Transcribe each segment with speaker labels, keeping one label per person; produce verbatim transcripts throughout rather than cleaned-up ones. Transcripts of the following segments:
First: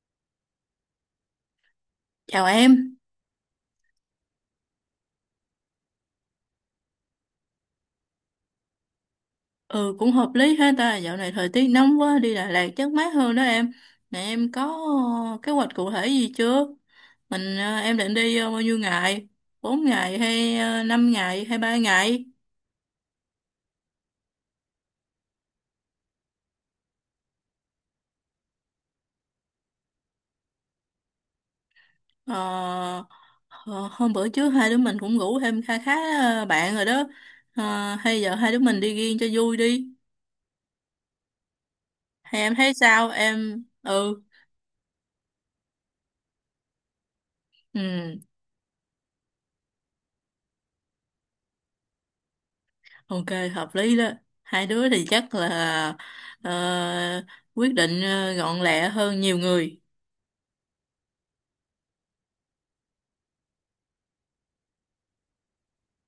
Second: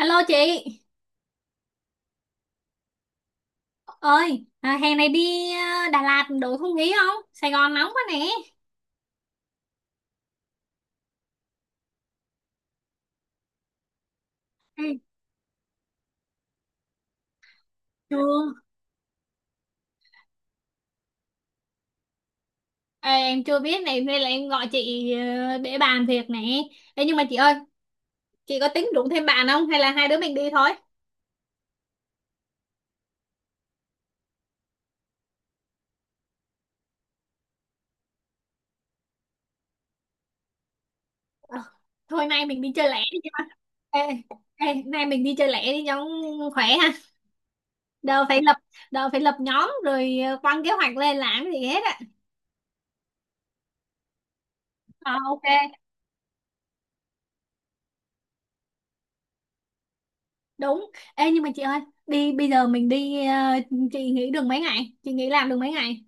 Speaker 1: Alo chị
Speaker 2: Chào em.
Speaker 1: ơi à, hè này đi à, Đà Lạt đổi không khí không? Sài Gòn nóng quá nè.
Speaker 2: Ừ cũng hợp lý ha ta, dạo này thời tiết nóng quá, đi Đà Lạt chắc mát hơn đó em. Nè em có
Speaker 1: Ừ.
Speaker 2: ờ, kế hoạch cụ thể gì chưa? Mình ờ, em định
Speaker 1: Chưa.
Speaker 2: đi ờ, bao nhiêu ngày? Bốn ngày hay uh, năm ngày hay ba ngày?
Speaker 1: Ê, em chưa biết này nên là em gọi chị ờ, để bàn việc nè. Ê, nhưng mà chị ơi, chị có tính rủ thêm bạn không hay là hai đứa mình đi thôi?
Speaker 2: Ờ, ờ, Hôm bữa trước hai đứa mình cũng ngủ thêm kha khá ờ, bạn rồi đó. Ờ, hay giờ hai đứa mình đi riêng cho vui đi.
Speaker 1: Ờ, Thôi
Speaker 2: Hay
Speaker 1: nay
Speaker 2: em
Speaker 1: mình đi
Speaker 2: thấy
Speaker 1: chơi lẻ
Speaker 2: sao?
Speaker 1: đi.
Speaker 2: Em
Speaker 1: ê,
Speaker 2: ừ
Speaker 1: ê, nay mình đi chơi lẻ đi, nhóm khỏe ha.
Speaker 2: ừ
Speaker 1: đâu phải lập Đâu phải lập nhóm rồi ờ, quăng kế hoạch lên làm cái gì hết á.
Speaker 2: Ok, hợp lý đó. Hai đứa thì
Speaker 1: Ờ,
Speaker 2: chắc
Speaker 1: ok.
Speaker 2: là ờ, quyết định ờ, gọn lẹ hơn nhiều người.
Speaker 1: Đúng. Ê, nhưng mà chị ơi, đi bây giờ mình đi ờ, chị nghỉ được mấy ngày, chị nghỉ làm được mấy ngày?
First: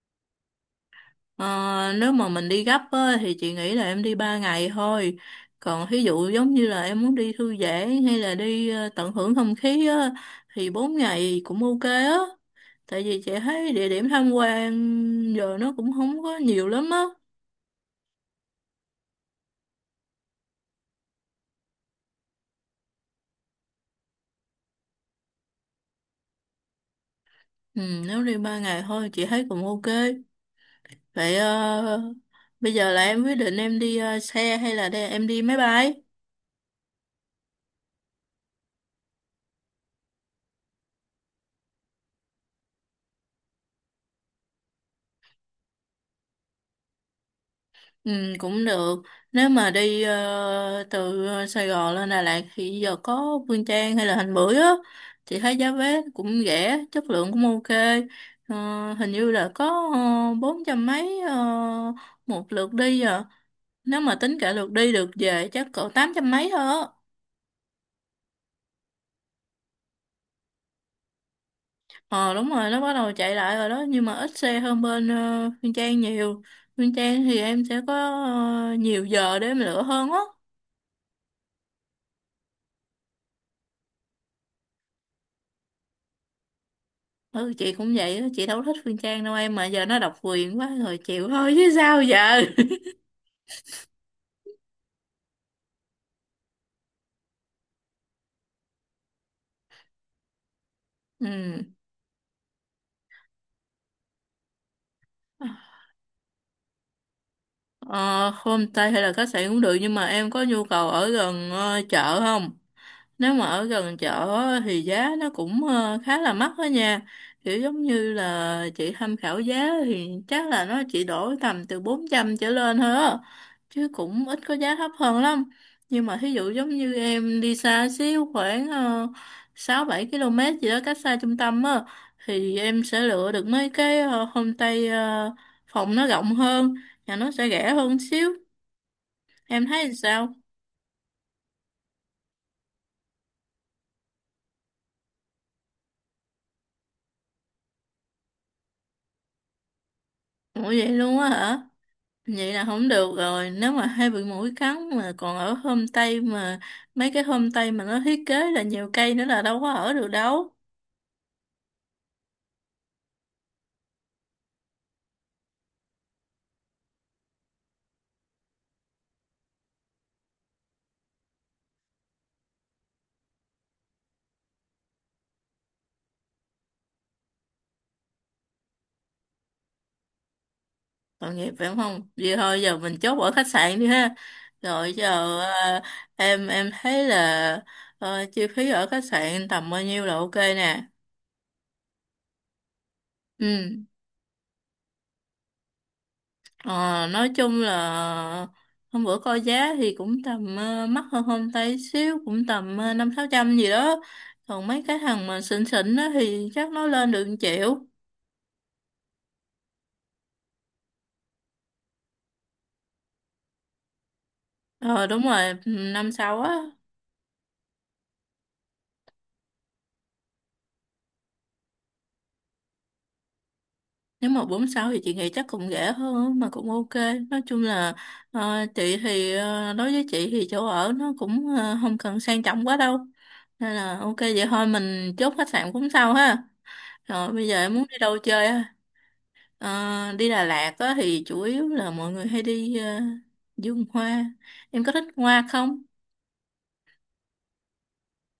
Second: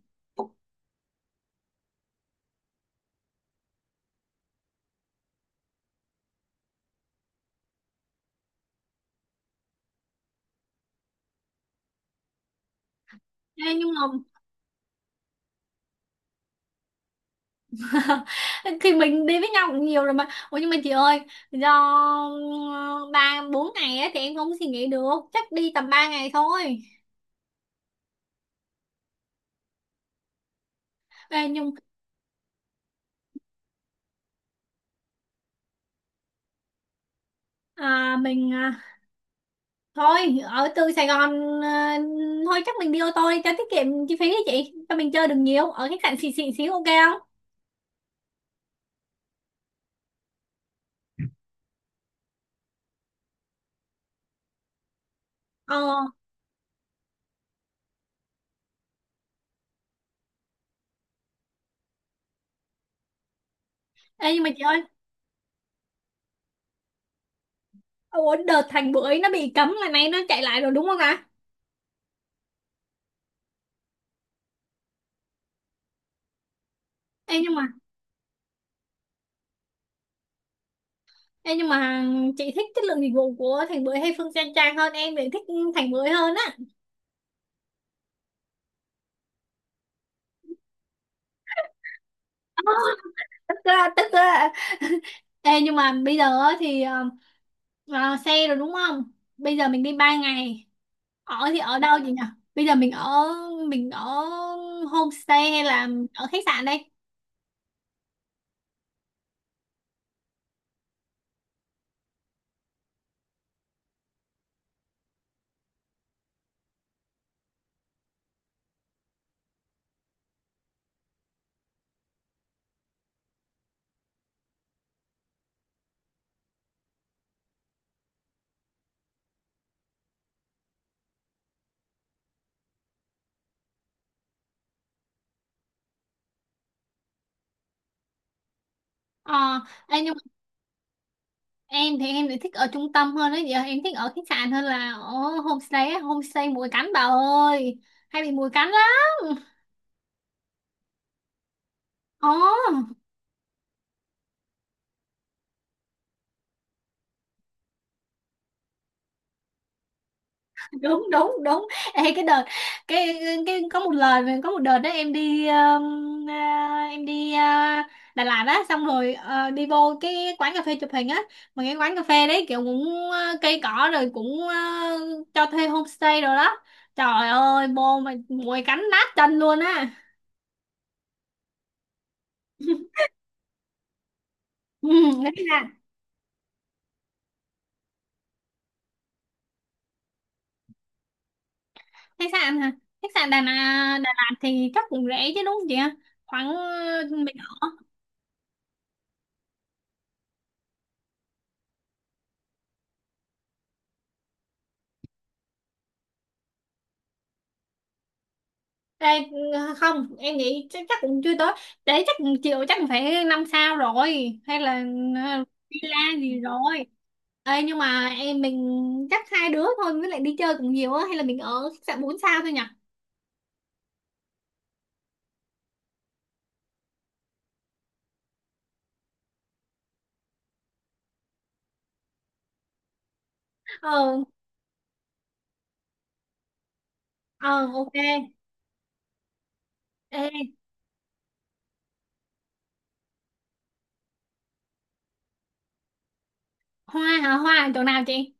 Speaker 2: Ờ, Nếu mà mình đi gấp á, thì chị nghĩ là em đi ba ngày thôi. Còn ví dụ giống như là em muốn đi thư giãn hay là đi ờ, tận hưởng không khí á, thì bốn ngày cũng ok á. Tại vì chị thấy
Speaker 1: Ê,
Speaker 2: địa
Speaker 1: nhưng mà
Speaker 2: điểm tham quan giờ nó cũng không có nhiều lắm á.
Speaker 1: thì mình đi với nhau cũng nhiều rồi mà. Ủa, nhưng mà chị ơi, do ờ, ba bốn ngày á, thì em không suy nghĩ được, chắc đi tầm ba ngày thôi.
Speaker 2: Ừ, nếu đi ba ngày thôi chị thấy cũng ok. Vậy
Speaker 1: Ê, nhưng
Speaker 2: ờ, bây giờ là em quyết định em đi ờ, xe hay là đây em đi máy bay?
Speaker 1: à, mình à, thôi ở từ Sài Gòn à, thôi chắc mình đi ô tô đi cho tiết kiệm chi phí đi chị, cho mình chơi được nhiều, ở khách sạn xịn xịn xíu, ok không?
Speaker 2: Ừ, cũng được. Nếu mà đi ờ, từ ờ, Sài Gòn lên Đà Lạt thì giờ có Phương Trang hay là Thành Bưởi á, chị thấy giá
Speaker 1: Ờ.
Speaker 2: vé cũng rẻ, chất lượng cũng ok. Ờ, Hình như là có ờ, bốn trăm mấy ờ, một lượt đi à. Nếu mà
Speaker 1: Ê,
Speaker 2: tính
Speaker 1: nhưng mà
Speaker 2: cả
Speaker 1: chị
Speaker 2: lượt
Speaker 1: ơi,
Speaker 2: đi lượt về chắc cỡ tám trăm mấy thôi á.
Speaker 1: ủa đợt Thành Bưởi nó bị cấm là nay nó chạy lại rồi đúng không ạ?
Speaker 2: Ờ đúng rồi, nó bắt đầu chạy lại rồi đó, nhưng mà ít xe hơn bên ờ, Nguyên Trang nhiều. Nguyên Trang thì
Speaker 1: Ê, nhưng mà
Speaker 2: em sẽ có ờ, nhiều giờ để em lựa hơn á.
Speaker 1: Ê, nhưng mà chị thích chất lượng dịch vụ của Thành Bưởi hay Phương Trang Trang hơn? Em thì thích Thành Bưởi hơn á.
Speaker 2: Ừ chị cũng vậy á, chị đâu thích Nguyên Trang đâu em, mà giờ nó độc quyền quá rồi chịu thôi chứ sao giờ.
Speaker 1: Ờ, Tức á, tức á. Ê, nhưng mà bây giờ á thì ờ, ờ, xe rồi đúng không, bây giờ mình đi ba ngày,
Speaker 2: Ừ.
Speaker 1: ở thì ở đâu vậy nhỉ? Bây giờ mình ở mình ở homestay hay là ở khách sạn đây?
Speaker 2: ờ, Homestay hay là khách sạn cũng được, nhưng mà em có nhu cầu ở gần ờ, chợ không? Nếu mà ở gần chợ á, thì giá nó cũng ờ, khá là mắc đó nha. Kiểu giống như là chị tham khảo giá thì chắc là nó chỉ đổi tầm từ bốn trăm trở lên thôi á. Chứ cũng ít có giá thấp hơn lắm. Nhưng mà thí dụ giống như em đi xa xíu khoảng uh, sáu bảy ki lô mét km gì đó cách xa trung tâm á, thì em sẽ lựa được mấy cái ờ, homestay ờ, phòng nó rộng hơn và nó sẽ rẻ hơn xíu.
Speaker 1: Ờ.
Speaker 2: Em thấy
Speaker 1: Ê, nhưng mà
Speaker 2: sao?
Speaker 1: em thì em lại thích ở trung tâm hơn đấy, giờ em thích ở khách sạn hơn là ở homestay á. Homestay muỗi cắn bà ơi, hay bị muỗi cắn lắm.
Speaker 2: Ủa vậy luôn á hả?
Speaker 1: Ờ,
Speaker 2: Vậy là không được rồi, nếu mà hay bị muỗi cắn mà còn ở homestay, mà mấy cái homestay mà nó thiết kế là nhiều cây nữa là đâu có ở được đâu.
Speaker 1: đúng đúng đúng. Ê, cái đợt, cái, cái có một lời mà có một đợt đó em đi um, à, em đi à, Đà Lạt á, xong rồi ờ, đi vô cái quán cà phê chụp hình á, mà cái quán cà phê đấy kiểu cũng ờ, cây cỏ rồi cũng ờ, cho thuê homestay rồi đó, trời ơi vô mà mùi cánh nát chân luôn á.
Speaker 2: Tội nghiệp phải không? Vậy thôi giờ mình chốt ở khách sạn đi ha.
Speaker 1: Ừ,
Speaker 2: Rồi
Speaker 1: khách
Speaker 2: giờ
Speaker 1: sạn.
Speaker 2: à, em em thấy là ờ, chi phí ở khách sạn tầm bao nhiêu là ok nè.
Speaker 1: Khách sạn hả? Khách sạn Đà,
Speaker 2: Ừ.
Speaker 1: Nà- Đà Lạt thì chắc cũng rẻ chứ đúng không chị ạ? Khoảng
Speaker 2: Ờ,
Speaker 1: ờ,
Speaker 2: nói
Speaker 1: mình
Speaker 2: chung
Speaker 1: ở.
Speaker 2: là hôm bữa coi giá thì cũng tầm ờ, mắc hơn hôm tay xíu, cũng tầm ờ, năm sáu trăm gì đó, còn mấy cái thằng mà xịn xịn á thì chắc nó lên được 1 triệu.
Speaker 1: Ê, không em nghĩ chắc, chắc cũng chưa tới, để chắc chịu chắc phải năm sao rồi, hay là
Speaker 2: Ờ đúng
Speaker 1: ờ,
Speaker 2: rồi, ừ,
Speaker 1: villa
Speaker 2: năm sau
Speaker 1: gì
Speaker 2: á.
Speaker 1: rồi. Ê, nhưng mà em mình chắc hai đứa thôi, với lại đi chơi cũng nhiều á, hay là mình ở khách sạn bốn sao thôi nhỉ?
Speaker 2: Nếu mà bốn sáu thì chị nghĩ chắc cũng rẻ hơn mà cũng ok. Nói chung là ờ, chị thì ờ, đối với chị thì chỗ ở nó cũng ờ, không cần sang trọng quá đâu, nên là ok
Speaker 1: ờ
Speaker 2: vậy thôi, mình chốt khách sạn cũng sau ha. Rồi bây
Speaker 1: ờ
Speaker 2: giờ em muốn
Speaker 1: ok.
Speaker 2: đi đâu chơi á? Ờ,
Speaker 1: Ê,
Speaker 2: Đi Đà Lạt á, thì chủ yếu là mọi người hay đi ờ, vườn hoa. Em có thích hoa không?
Speaker 1: hoa hả? Hoa ở chỗ nào chị?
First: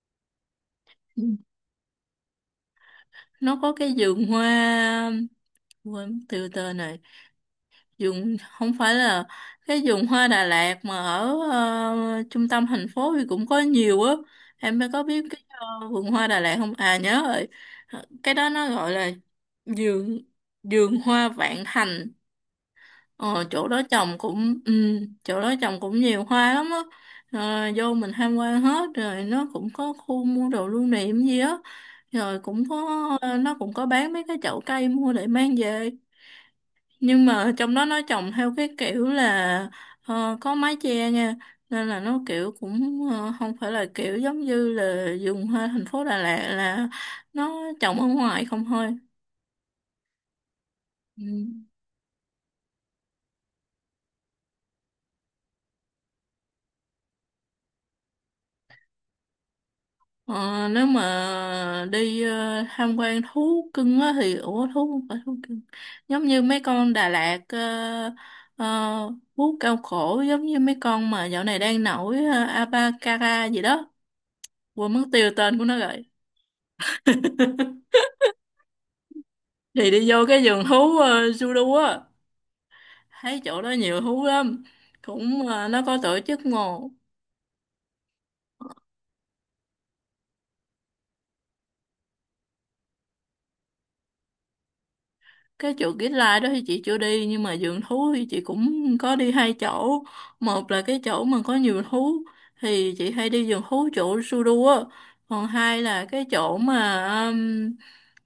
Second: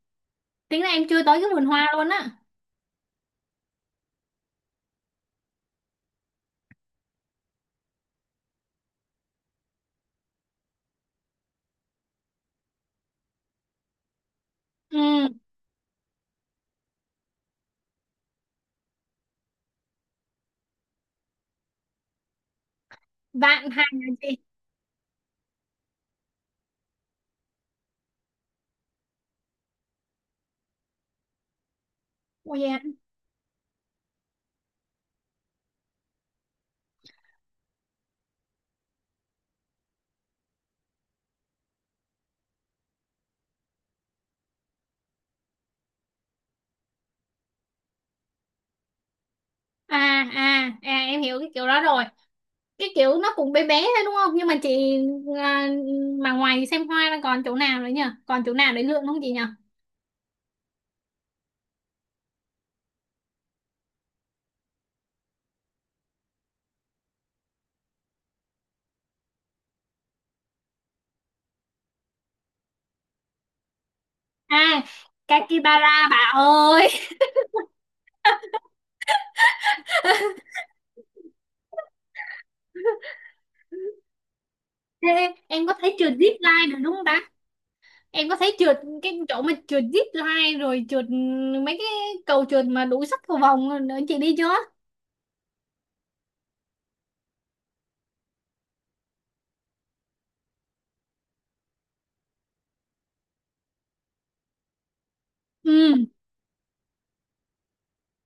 Speaker 1: Tính là em
Speaker 2: Ừ.
Speaker 1: chưa tới cái vườn hoa luôn á.
Speaker 2: Nó có cái vườn hoa, quên mất tiêu tên này. Vườn không phải là cái vườn hoa Đà Lạt, mà ở ờ, trung tâm thành phố thì cũng có nhiều á. Em
Speaker 1: Ừ.
Speaker 2: có biết cái ờ, vườn hoa Đà Lạt không? À nhớ rồi. Cái đó nó gọi là vườn vườn hoa Vạn Thành. Ờ, chỗ
Speaker 1: Vạn
Speaker 2: đó
Speaker 1: Hạnh hả
Speaker 2: trồng
Speaker 1: chị?
Speaker 2: cũng ừ, chỗ đó trồng cũng nhiều hoa lắm á. Ờ, vô mình tham quan hết rồi nó cũng có khu mua đồ lưu niệm gì á, rồi
Speaker 1: Ôi
Speaker 2: cũng có,
Speaker 1: dạ.
Speaker 2: nó cũng có bán mấy cái chậu cây mua để mang về. Nhưng mà trong đó nó trồng theo cái kiểu là ờ, có mái che nha, nên là nó kiểu cũng ờ, không phải là kiểu giống như là dùng hoa thành phố Đà Lạt là nó trồng ở ngoài không thôi.
Speaker 1: À à à, em hiểu
Speaker 2: Ừ.
Speaker 1: cái kiểu đó rồi. Cái kiểu nó cũng bé bé thôi đúng không? Nhưng mà chị à, mà ngoài xem hoa ra còn chỗ nào nữa nhỉ, còn chỗ nào để lượn không chị nhỉ?
Speaker 2: Ờ, nếu mà đi ờ, tham quan thú cưng á thì ủa thú không phải thú cưng, giống như mấy con Đà Lạt ờ, ờ, thú cao cổ giống như mấy con mà dạo này đang nổi, uh, Abacara gì đó,
Speaker 1: À,
Speaker 2: quên mất tiêu tên của nó
Speaker 1: Kakibara
Speaker 2: rồi,
Speaker 1: bà ơi.
Speaker 2: thì đi vô cái vườn thú uh, Sudu á, thấy chỗ đó nhiều thú lắm,
Speaker 1: Ê,
Speaker 2: cũng
Speaker 1: em
Speaker 2: ờ,
Speaker 1: có
Speaker 2: nó
Speaker 1: thấy
Speaker 2: có
Speaker 1: trượt
Speaker 2: tổ
Speaker 1: zip
Speaker 2: chức mà.
Speaker 1: line được đúng không ta? Em có thấy trượt, cái chỗ mà trượt zip line rồi trượt mấy cái cầu trượt mà đủ sắc cầu vồng nữa, chị đi chưa?
Speaker 2: Cái chỗ Kids Lai đó thì chị chưa đi, nhưng mà vườn thú thì chị cũng có đi hai chỗ. Một là cái chỗ mà có nhiều thú thì chị hay đi vườn thú chỗ Sudu á, còn
Speaker 1: Ừ.
Speaker 2: hai là cái chỗ mà um,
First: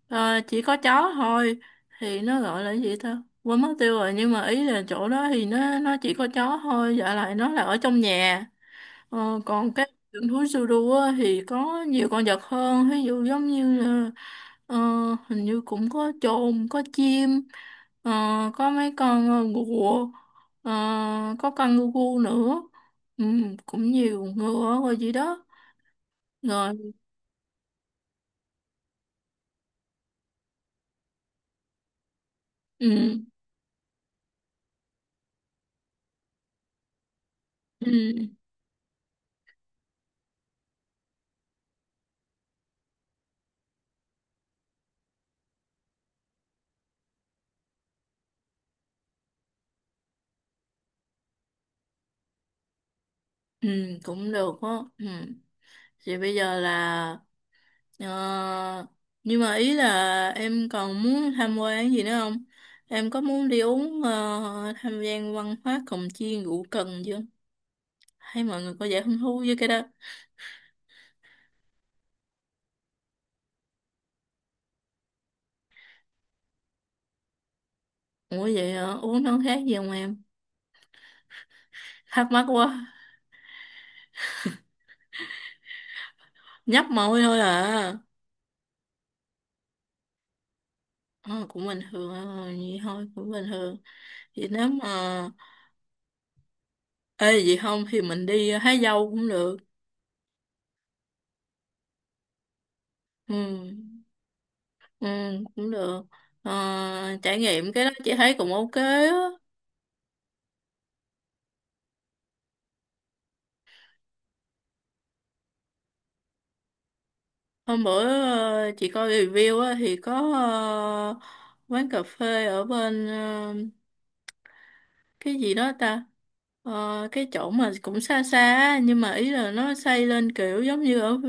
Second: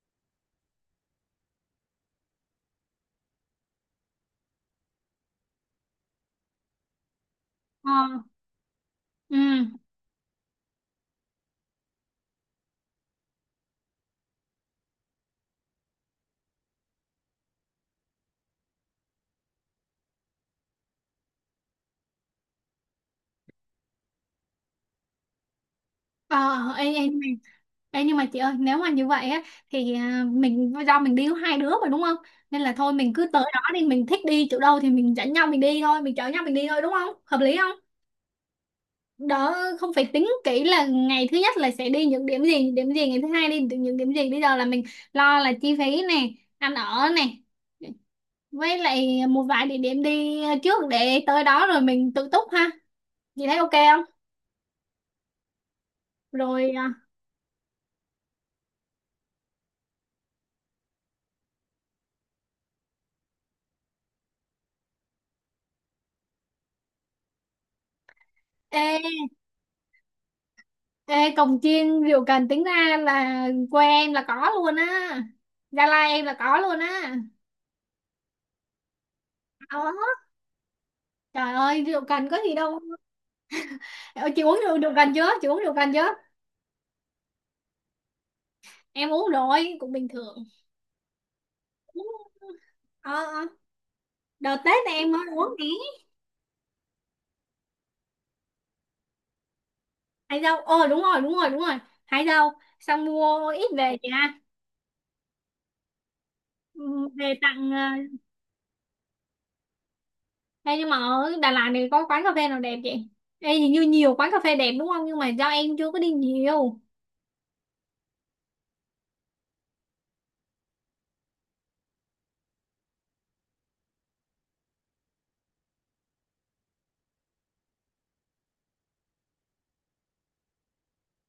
Speaker 2: ờ, chỉ có chó thôi, thì nó gọi là gì ta quên mất tiêu rồi, nhưng mà ý là chỗ đó thì nó nó chỉ có chó thôi, dạ lại nó là ở
Speaker 1: Ờ.
Speaker 2: trong nhà.
Speaker 1: Ừ.
Speaker 2: Ờ, còn cái vườn thú Sudu á thì có nhiều con vật hơn, ví dụ giống như là, ờ, hình như cũng có chồn, có chim, ờ, có mấy con ờ, ngựa, ờ, có con ngu nữa, ừ, cũng nhiều ngựa rồi gì đó.
Speaker 1: Ờ,
Speaker 2: Rồi,
Speaker 1: em, em Ê, nhưng mà chị ơi, nếu mà như vậy á thì à, mình do mình đi có hai đứa mà đúng không, nên là thôi mình
Speaker 2: ừ,
Speaker 1: cứ tới đó đi, mình thích đi chỗ đâu thì mình dẫn nhau mình đi thôi, mình chở nhau mình đi thôi, đúng không, hợp lý không?
Speaker 2: ừ,
Speaker 1: Đó, không phải tính kỹ là ngày thứ nhất là sẽ đi những điểm gì, những điểm gì ngày thứ hai đi những điểm gì, bây giờ là mình lo là chi phí này, ăn ở này, với lại một vài địa điểm đi trước, để tới đó rồi mình tự túc ha, chị thấy ok
Speaker 2: ừ,
Speaker 1: không?
Speaker 2: cũng được đó. Ừ. Thì bây giờ
Speaker 1: Rồi. à,
Speaker 2: là, ờ, nhưng mà ý là em còn muốn tham quan gì nữa không? Em có muốn đi uống ờ, tham gia văn hóa cồng chiên rượu cần chưa? Hay mọi người có vẻ
Speaker 1: ê,
Speaker 2: hứng thú với cái đó?
Speaker 1: Ê, cồng chiên rượu cần tính ra là quê em là có luôn á, Gia Lai em là có luôn á.
Speaker 2: Ủa vậy hả? Uống nó khác gì không
Speaker 1: Có.
Speaker 2: em?
Speaker 1: Trời ơi, rượu cần
Speaker 2: Thắc
Speaker 1: có
Speaker 2: mắc
Speaker 1: gì đâu.
Speaker 2: quá.
Speaker 1: Ờ, Chị uống rượu, rượu cần chưa? Chị uống rượu cần chưa?
Speaker 2: Nhấp môi thôi à.
Speaker 1: Em uống rồi cũng bình thường.
Speaker 2: Ờ, cũng bình thường thôi,
Speaker 1: Uống-
Speaker 2: ờ, vậy thôi,
Speaker 1: Ờ,
Speaker 2: cũng bình
Speaker 1: ờ.
Speaker 2: thường. Vậy
Speaker 1: Đợt
Speaker 2: nếu
Speaker 1: Tết này em mới
Speaker 2: mà...
Speaker 1: uống tí.
Speaker 2: Ê, vậy không thì mình đi hái dâu cũng được.
Speaker 1: Hải dâu. Ờ đúng rồi đúng rồi đúng rồi. Hải dâu. Xong
Speaker 2: Ừ,
Speaker 1: mua ít về chị ha.
Speaker 2: ừ cũng được. Ờ,
Speaker 1: Ừ. Về
Speaker 2: trải
Speaker 1: tặng
Speaker 2: nghiệm cái
Speaker 1: ờ,
Speaker 2: đó chị thấy cũng ok á.
Speaker 1: Ê, nhưng mà ở Đà Lạt này có quán cà phê nào đẹp chị? Ê, hình như nhiều quán cà phê đẹp đúng không? Nhưng mà do em chưa có đi nhiều.
Speaker 2: Hôm bữa ờ, chị coi review á, thì có ờ, quán cà phê ở bên ờ, cái gì đó ta. Ờ, cái chỗ mà cũng xa xa á, nhưng mà ý là nó xây lên kiểu giống như ở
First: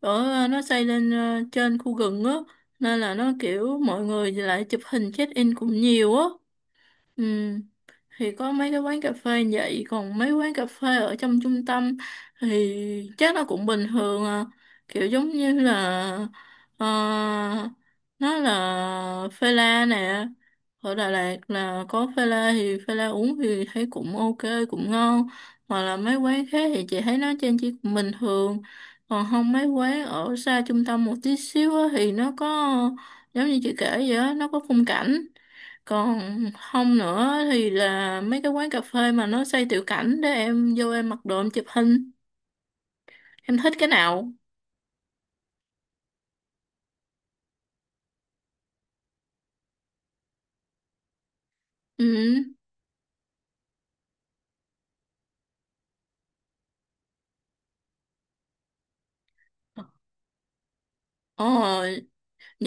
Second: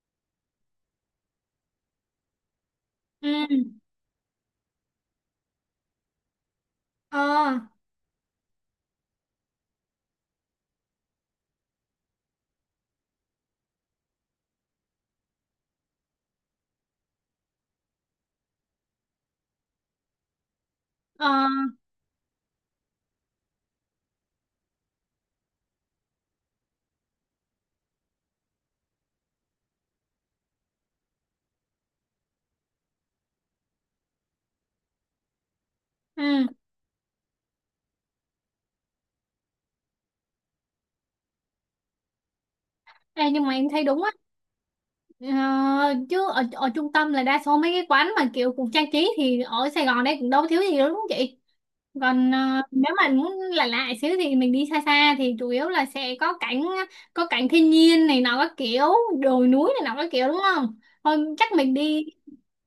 Speaker 2: ở ờ, nó xây lên ờ, trên khu rừng á, nên là
Speaker 1: Ừ.
Speaker 2: nó kiểu mọi người lại chụp hình check in cũng nhiều á. Ừ,
Speaker 1: Ờ.
Speaker 2: thì có mấy cái quán cà phê vậy, còn mấy quán cà phê ở trong trung tâm thì chắc nó cũng bình thường à. Kiểu giống như là, ờ, nó là phê la nè, ở Đà
Speaker 1: Ờ.
Speaker 2: Lạt là có phê la, thì phê la uống thì thấy cũng ok, cũng ngon. Hoặc là mấy quán khác thì chị thấy nó trên chỉ cũng bình thường, còn không mấy quán ở xa trung tâm một tí xíu á thì nó có, giống như chị kể vậy á, nó có khung cảnh. Còn
Speaker 1: Ừ.
Speaker 2: không nữa thì là mấy cái quán cà phê mà nó xây tiểu cảnh để em vô em mặc đồ em chụp hình.
Speaker 1: Ê, nhưng mà
Speaker 2: Em
Speaker 1: em
Speaker 2: thích
Speaker 1: thấy
Speaker 2: cái
Speaker 1: đúng á.
Speaker 2: nào?
Speaker 1: Ờ, Chứ ở, ở trung tâm là đa số mấy cái quán mà kiểu cũng trang trí thì ở Sài Gòn đây cũng đâu thiếu gì đâu đúng không chị? Còn
Speaker 2: Ừ.
Speaker 1: ờ, nếu mà muốn lạ lạ xíu thì mình đi xa xa, thì chủ yếu là sẽ có cảnh có cảnh thiên nhiên này nọ các kiểu, đồi núi này nọ các kiểu, đúng không? Thôi
Speaker 2: Ồ,
Speaker 1: chắc mình đi.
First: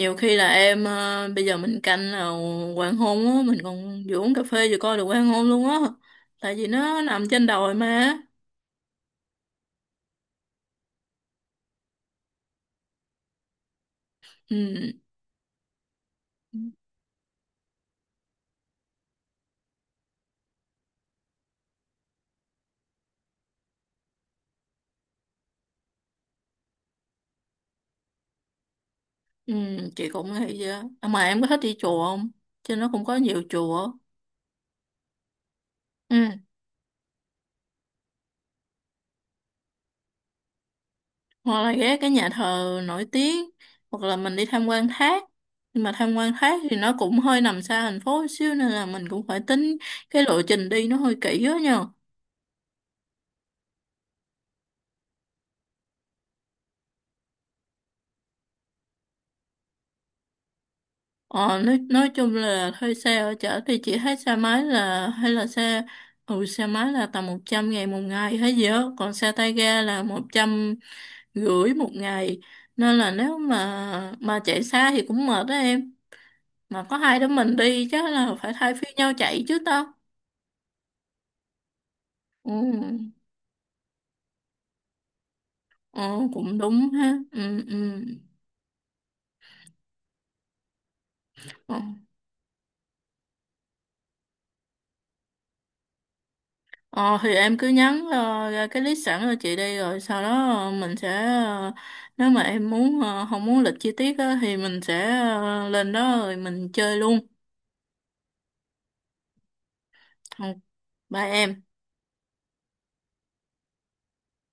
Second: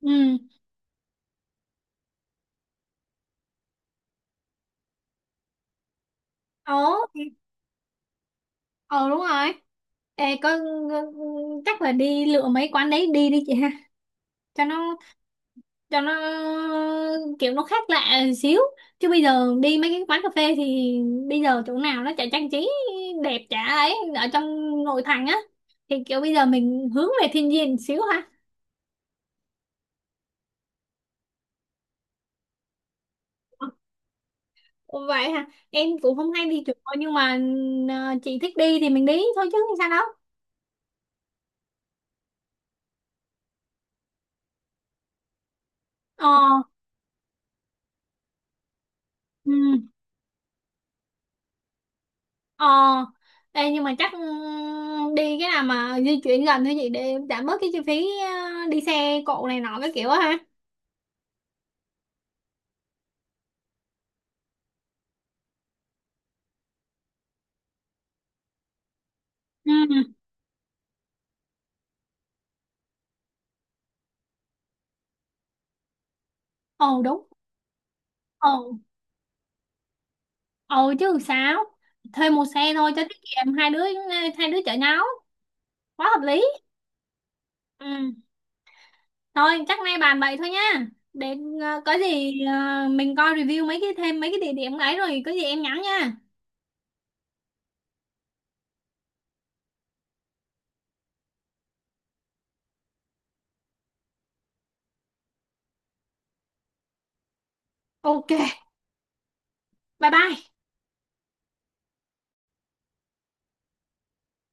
Speaker 1: Ừ.
Speaker 2: khi là em ờ, bây giờ mình canh là hoàng hôn á, mình còn vừa uống cà phê vừa coi được hoàng hôn luôn á. Tại vì
Speaker 1: Ờ.
Speaker 2: nó nằm
Speaker 1: thì-
Speaker 2: trên đồi mà.
Speaker 1: ờ đúng rồi. Ê, có, chắc là đi lựa mấy quán đấy đi đi chị ha, cho
Speaker 2: Ừ.
Speaker 1: nó cho nó kiểu nó khác lạ xíu. Chứ bây giờ đi mấy cái quán cà phê thì bây giờ chỗ nào nó chả trang trí đẹp chả ấy, ở trong nội thành á, thì kiểu bây giờ mình hướng về thiên nhiên xíu ha.
Speaker 2: Ừ, chị cũng nghĩ vậy á. À, mà em có thích đi chùa không? Trên nó cũng có nhiều chùa.
Speaker 1: Ồ, vậy hả, em cũng không
Speaker 2: Ừ.
Speaker 1: hay đi chùa nhưng mà ờ, chị thích đi thì mình đi thôi chứ sao đâu.
Speaker 2: Hoặc là ghé cái nhà thờ nổi tiếng, hoặc là mình đi tham quan thác, nhưng mà tham
Speaker 1: Ờ.
Speaker 2: quan thác thì nó cũng hơi nằm xa thành phố một xíu nên là mình cũng phải
Speaker 1: Ừ.
Speaker 2: tính cái lộ trình đi nó hơi kỹ đó nha.
Speaker 1: Ờ. Ê, nhưng mà chắc ừ, đi cái nào mà di chuyển gần thôi chị, để giảm bớt cái chi phí ờ, đi xe cộ này nọ cái kiểu á ha.
Speaker 2: Ờ, nói, nói chung là thuê xe ở chợ thì chỉ thấy xe máy là hay là xe, ừ xe máy là tầm một trăm ngàn một ngày hay gì đó, còn xe tay
Speaker 1: Ừ
Speaker 2: ga là
Speaker 1: ừ.
Speaker 2: một trăm rưỡi một ngày, nên là nếu mà mà chạy xa thì cũng mệt đó em, mà có
Speaker 1: Ồ
Speaker 2: hai
Speaker 1: đúng.
Speaker 2: đứa mình đi chắc là
Speaker 1: Ồ.
Speaker 2: phải thay phiên nhau chạy chứ tao.
Speaker 1: Ừ, chứ sao. Thuê một
Speaker 2: Ừ.
Speaker 1: xe thôi cho tiết kiệm, hai đứa, hai đứa chở nhau, quá hợp
Speaker 2: Ồ,
Speaker 1: lý.
Speaker 2: cũng đúng ha. Ừ, ừ.
Speaker 1: Ừ. Thôi chắc nay bàn vậy thôi nha, để
Speaker 2: Ờ,
Speaker 1: ờ, có gì ờ, mình coi review mấy cái thêm mấy cái địa điểm ấy rồi có gì em nhắn nha.
Speaker 2: ờ, thì em cứ nhắn ờ, ra cái list sẵn cho chị đi, rồi sau đó ờ, mình sẽ, ờ, nếu mà em muốn ờ, không muốn lịch chi tiết á, thì mình sẽ ờ, lên đó rồi mình chơi luôn.
Speaker 1: Ok, bye bye.
Speaker 2: Ừ, bye em.